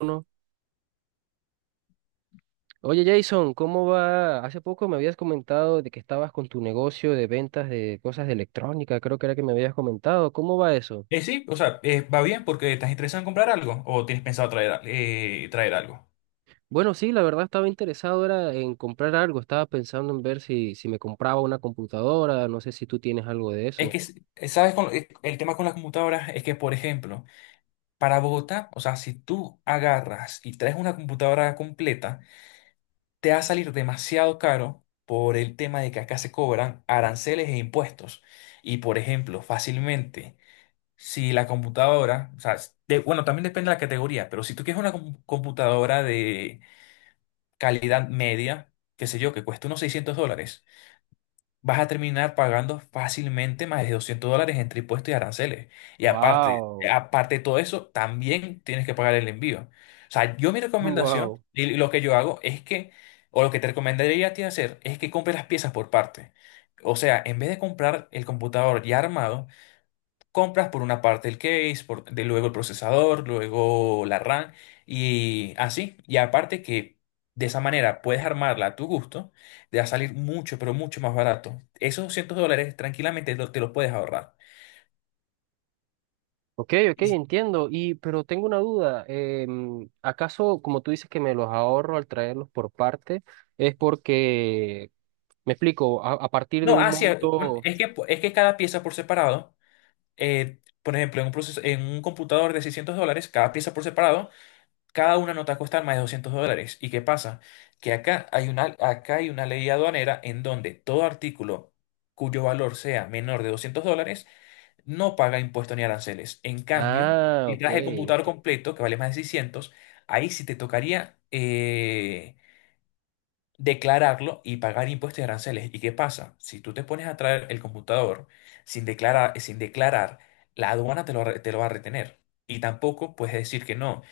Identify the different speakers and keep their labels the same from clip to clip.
Speaker 1: Uno. Oye Jason, ¿cómo va? Hace poco me habías comentado de que estabas con tu negocio de ventas de cosas de electrónica, creo que era que me habías comentado. ¿Cómo va eso?
Speaker 2: Sí, o sea, va bien. ¿Porque estás interesado en comprar algo o tienes pensado traer, traer algo?
Speaker 1: Bueno, sí, la verdad estaba interesado era en comprar algo, estaba pensando en ver si me compraba una computadora, no sé si tú tienes algo de
Speaker 2: Es
Speaker 1: eso.
Speaker 2: que, No. s- ¿sabes? El tema con las computadoras es que, por ejemplo, para Bogotá, o sea, si tú agarras y traes una computadora completa, te va a salir demasiado caro por el tema de que acá se cobran aranceles e impuestos. Y, por ejemplo, fácilmente, si la computadora, o sea, bueno, también depende de la categoría, pero si tú quieres una computadora de calidad media, qué sé yo, que cuesta unos 600 dólares, vas a terminar pagando fácilmente más de 200 dólares entre impuestos y aranceles. Y aparte,
Speaker 1: Wow,
Speaker 2: aparte de todo eso, también tienes que pagar el envío. O sea, yo, mi recomendación
Speaker 1: wow.
Speaker 2: y lo que yo hago, es que, o lo que te recomendaría a ti hacer, es que compres las piezas por parte. O sea, en vez de comprar el computador ya armado, compras por una parte el case, por, de luego el procesador, luego la RAM y así. Y aparte que de esa manera puedes armarla a tu gusto, te va a salir mucho, pero mucho más barato. Esos 200 dólares tranquilamente te lo puedes ahorrar.
Speaker 1: Ok, ok,
Speaker 2: Y-
Speaker 1: entiendo. Y pero tengo una duda. ¿Acaso, como tú dices que me los ahorro al traerlos por parte, es porque, me explico, a partir de
Speaker 2: No,
Speaker 1: un
Speaker 2: así es.
Speaker 1: monto...
Speaker 2: Es que, es que cada pieza por separado, por ejemplo, en un proceso, en un computador de 600 dólares, cada pieza por separado, cada una no te va a costar más de 200 dólares. ¿Y qué pasa? Que acá hay una ley aduanera en donde todo artículo cuyo valor sea menor de 200 dólares no paga impuestos ni aranceles. En cambio,
Speaker 1: Ah,
Speaker 2: si
Speaker 1: ok.
Speaker 2: traes el computador completo, que vale más de seiscientos, ahí sí te tocaría declararlo y pagar impuestos y aranceles. ¿Y qué pasa? Si tú te pones a traer el computador sin declarar, sin declarar, la aduana te lo, te lo va a retener. Y tampoco puedes decir que no.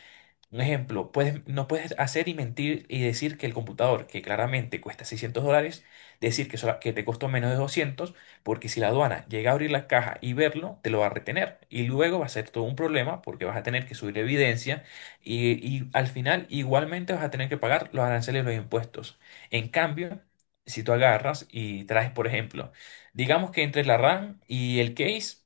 Speaker 2: Un ejemplo, puedes, no puedes hacer y mentir y decir que el computador, que claramente cuesta 600 dólares, decir que, que te costó menos de 200, porque si la aduana llega a abrir la caja y verlo, te lo va a retener. Y luego va a ser todo un problema porque vas a tener que subir evidencia y al final igualmente vas a tener que pagar los aranceles y los impuestos. En cambio, si tú agarras y traes, por ejemplo, digamos que entre la RAM y el case,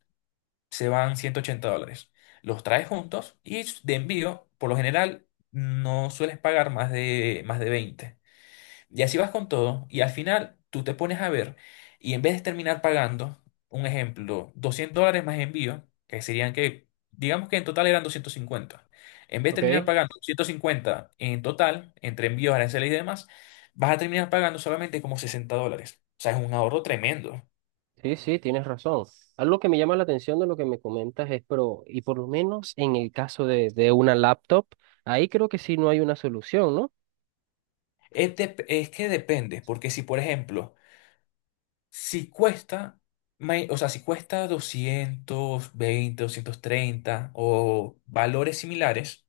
Speaker 2: se van 180 dólares. Los traes juntos y de envío, por lo general, no sueles pagar más de 20. Y así vas con todo y al final tú te pones a ver y en vez de terminar pagando, un ejemplo, 200 dólares más envío, que serían que, digamos que en total eran 250. En vez de terminar
Speaker 1: Ok.
Speaker 2: pagando 150 en total, entre envíos, aranceles y demás, vas a terminar pagando solamente como 60 dólares. O sea, es un ahorro tremendo.
Speaker 1: Sí, sí, tienes razón. Algo que me llama la atención de lo que me comentas es, pero, y por lo menos en el caso de una laptop, ahí creo que sí no hay una solución, ¿no?
Speaker 2: Es, es que depende, porque si por ejemplo, si cuesta, o sea, si cuesta doscientos veinte, doscientos treinta o valores similares,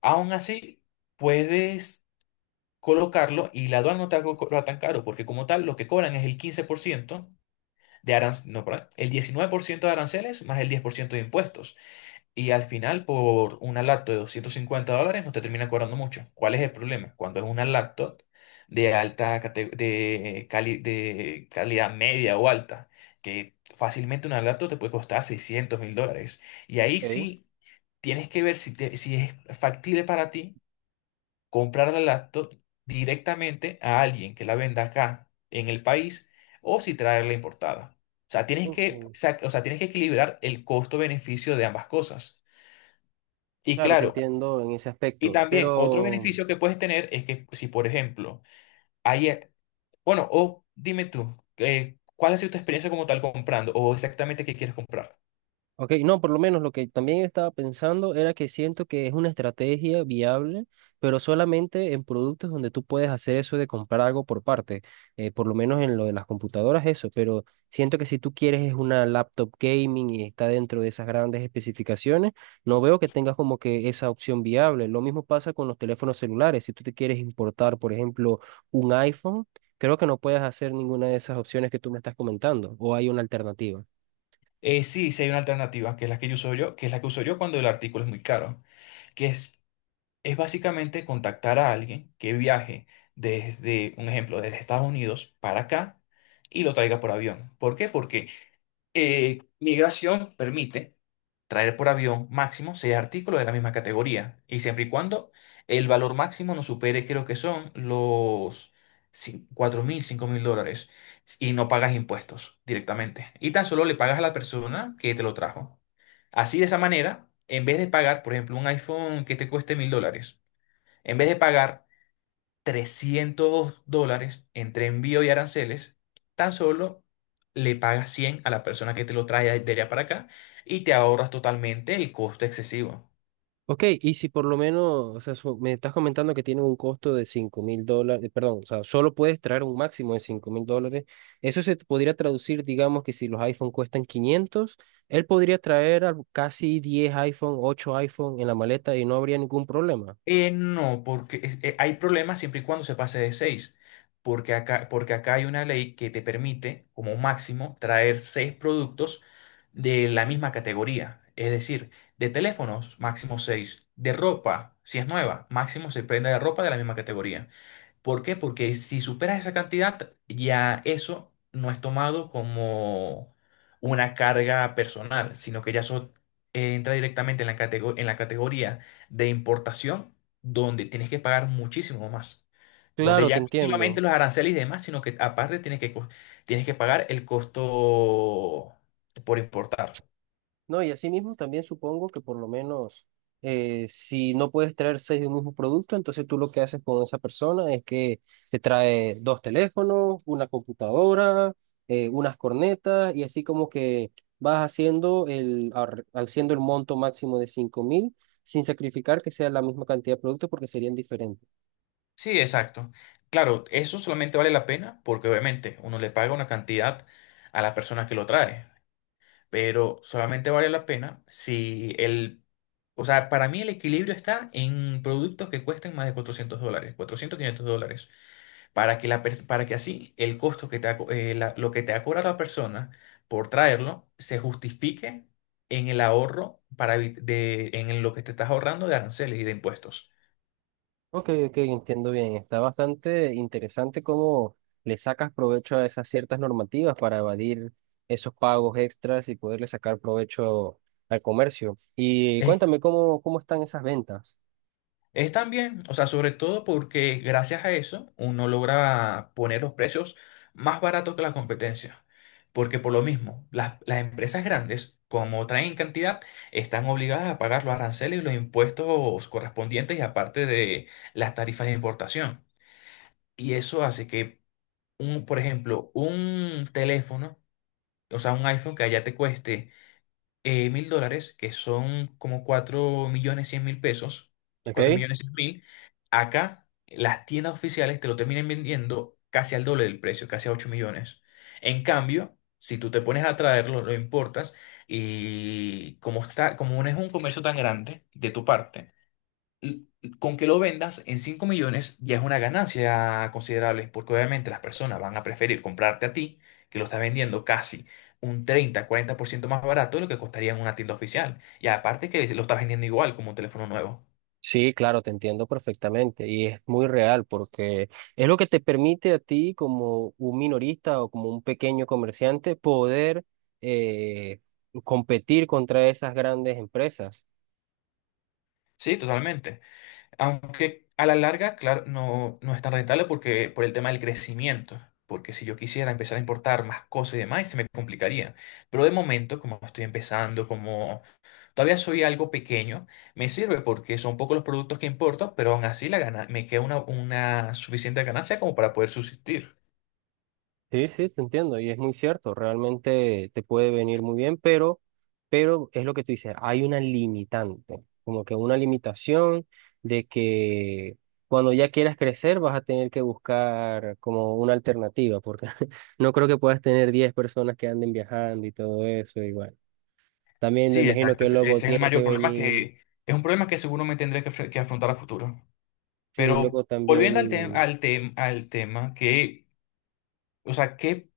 Speaker 2: aún así puedes colocarlo y la aduana no te va a cobrar tan caro, porque como tal lo que cobran es el 15% de aranceles, no, perdón, el 19% de aranceles más el 10% de impuestos. Y al final, por una laptop de 250 dólares, no te termina cobrando mucho. ¿Cuál es el problema? Cuando es una laptop de alta cate- de, cali- de calidad media o alta, que fácilmente una laptop te puede costar 600 mil dólares. Y ahí
Speaker 1: Ok.
Speaker 2: sí tienes que ver si, si es factible para ti comprar la laptop directamente a alguien que la venda acá en el país o si traerla importada. O sea, tienes que,
Speaker 1: Ok.
Speaker 2: o sea, tienes que equilibrar el costo-beneficio de ambas cosas. Y
Speaker 1: Claro, te
Speaker 2: claro,
Speaker 1: entiendo en ese
Speaker 2: y
Speaker 1: aspecto,
Speaker 2: también otro
Speaker 1: pero...
Speaker 2: beneficio que puedes tener es que si, por ejemplo, hay, bueno, o dime tú, ¿cuál ha sido tu experiencia como tal comprando o exactamente qué quieres comprar?
Speaker 1: Ok, no, por lo menos lo que también estaba pensando era que siento que es una estrategia viable, pero solamente en productos donde tú puedes hacer eso de comprar algo por parte, por lo menos en lo de las computadoras, eso, pero siento que si tú quieres es una laptop gaming y está dentro de esas grandes especificaciones, no veo que tengas como que esa opción viable. Lo mismo pasa con los teléfonos celulares, si tú te quieres importar, por ejemplo, un iPhone, creo que no puedes hacer ninguna de esas opciones que tú me estás comentando, o hay una alternativa.
Speaker 2: Sí, hay una alternativa, que es la que yo uso yo, que es la que uso yo cuando el artículo es muy caro, que es básicamente contactar a alguien que viaje desde, un ejemplo, desde Estados Unidos para acá y lo traiga por avión. ¿Por qué? Porque migración permite traer por avión máximo seis artículos de la misma categoría y siempre y cuando el valor máximo no supere, creo que son los 4 mil, 5 mil dólares, y no pagas impuestos directamente. Y tan solo le pagas a la persona que te lo trajo. Así, de esa manera, en vez de pagar, por ejemplo, un iPhone que te cueste mil dólares, en vez de pagar 300 dólares entre envío y aranceles, tan solo le pagas 100 a la persona que te lo trae de allá para acá y te ahorras totalmente el costo excesivo.
Speaker 1: Ok, y si por lo menos, o sea, me estás comentando que tiene un costo de $5.000, perdón, o sea, solo puedes traer un máximo de $5.000. Eso se podría traducir, digamos, que si los iPhone cuestan 500, él podría traer casi 10 iPhone, 8 iPhone en la maleta y no habría ningún problema.
Speaker 2: No, porque hay problemas siempre y cuando se pase de seis, porque acá hay una ley que te permite, como máximo, traer 6 productos de la misma categoría. Es decir, de teléfonos, máximo seis; de ropa, si es nueva, máximo se prenda de ropa de la misma categoría. ¿Por qué? Porque si superas esa cantidad, ya eso no es tomado como una carga personal, sino que ya eso, entra directamente en la en la categoría de importación, donde tienes que pagar muchísimo más. Donde
Speaker 1: Claro, te
Speaker 2: ya no solamente
Speaker 1: entiendo.
Speaker 2: los aranceles y demás, sino que aparte tienes que, tienes que pagar el costo por importar.
Speaker 1: No, y asimismo también supongo que por lo menos si no puedes traer seis de un mismo producto, entonces tú lo que haces con esa persona es que te trae dos teléfonos, una computadora, unas cornetas y así como que vas haciendo haciendo el monto máximo de 5.000 sin sacrificar que sea la misma cantidad de productos porque serían diferentes.
Speaker 2: Sí, exacto. Claro, eso solamente vale la pena porque obviamente uno le paga una cantidad a la persona que lo trae, pero solamente vale la pena si el... O sea, para mí el equilibrio está en productos que cuesten más de 400 dólares, 400 500 dólares, para que, para que así el costo que te ha lo que te ha cobrado la persona por traerlo se justifique en el ahorro para en lo que te estás ahorrando de aranceles y de impuestos.
Speaker 1: Ok, ok, entiendo bien. Está bastante interesante cómo le sacas provecho a esas ciertas normativas para evadir esos pagos extras y poderle sacar provecho al comercio. Y cuéntame cómo están esas ventas.
Speaker 2: Es también, o sea, sobre todo porque gracias a eso uno logra poner los precios más baratos que la competencia. Porque por lo mismo, las empresas grandes, como traen cantidad, están obligadas a pagar los aranceles y los impuestos correspondientes y aparte de las tarifas de importación. Y eso hace que, un, por ejemplo, un teléfono, o sea, un iPhone que allá te cueste mil dólares, que son como cuatro millones cien mil pesos, cuatro
Speaker 1: ¿Ok?
Speaker 2: millones cien mil, acá las tiendas oficiales te lo terminan vendiendo casi al doble del precio, casi a 8 millones. En cambio, si tú te pones a traerlo, lo importas, y como está, como no es un comercio tan grande de tu parte, l- con que lo vendas en 5 millones ya es una ganancia considerable, porque obviamente las personas van a preferir comprarte a ti, que lo estás vendiendo casi un treinta cuarenta por ciento más barato de lo que costaría en una tienda oficial. Y aparte que lo estás vendiendo igual como un teléfono nuevo.
Speaker 1: Sí, claro, te entiendo perfectamente y es muy real porque es lo que te permite a ti como un minorista o como un pequeño comerciante poder eh, competir contra esas grandes empresas.
Speaker 2: Sí, totalmente. Aunque a la larga, claro, no es tan rentable porque por el tema del crecimiento. Porque si yo quisiera empezar a importar más cosas y demás, se me complicaría. Pero de momento, como estoy empezando, como todavía soy algo pequeño, me sirve porque son pocos los productos que importo, pero aún así la gana, me queda una suficiente ganancia como para poder subsistir.
Speaker 1: Sí, sí, te entiendo y es muy cierto, realmente te puede venir muy bien, pero, es lo que tú dices, hay una limitante, como que una limitación de que cuando ya quieras crecer vas a tener que buscar como una alternativa, porque no creo que puedas tener 10 personas que anden viajando y todo eso, igual. También me
Speaker 2: Sí,
Speaker 1: imagino
Speaker 2: exacto.
Speaker 1: que
Speaker 2: Ese es
Speaker 1: luego
Speaker 2: el
Speaker 1: tiene
Speaker 2: mayor
Speaker 1: que
Speaker 2: problema.
Speaker 1: venir,
Speaker 2: Que es un problema que seguro me tendré que, que afrontar a futuro.
Speaker 1: sí,
Speaker 2: Pero
Speaker 1: luego
Speaker 2: volviendo al tema,
Speaker 1: también.
Speaker 2: al al tema que, o sea, ¿qué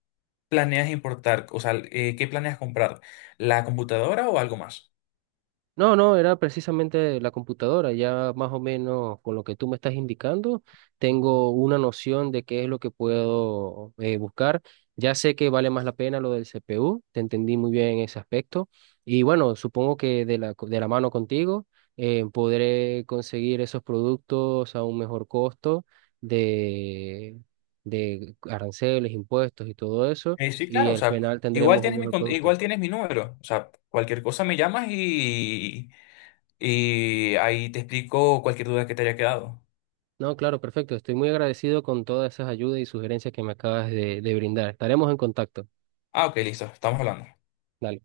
Speaker 2: planeas importar? O sea, ¿qué planeas comprar? ¿La computadora o algo más?
Speaker 1: No, no, era precisamente la computadora. Ya más o menos con lo que tú me estás indicando, tengo una noción de qué es lo que puedo buscar. Ya sé que vale más la pena lo del CPU, te entendí muy bien en ese aspecto. Y bueno, supongo que de la, de la mano contigo podré conseguir esos productos a un mejor costo de, de aranceles, impuestos y todo eso.
Speaker 2: Sí,
Speaker 1: Y
Speaker 2: claro, o
Speaker 1: al
Speaker 2: sea,
Speaker 1: final
Speaker 2: igual
Speaker 1: tendremos un
Speaker 2: tienes mi,
Speaker 1: mejor producto.
Speaker 2: igual tienes mi número. O sea, cualquier cosa me llamas y ahí te explico cualquier duda que te haya quedado.
Speaker 1: No, claro, perfecto. Estoy muy agradecido con todas esas ayudas y sugerencias que me acabas de brindar. Estaremos en contacto.
Speaker 2: Ah, ok, listo, estamos hablando.
Speaker 1: Dale.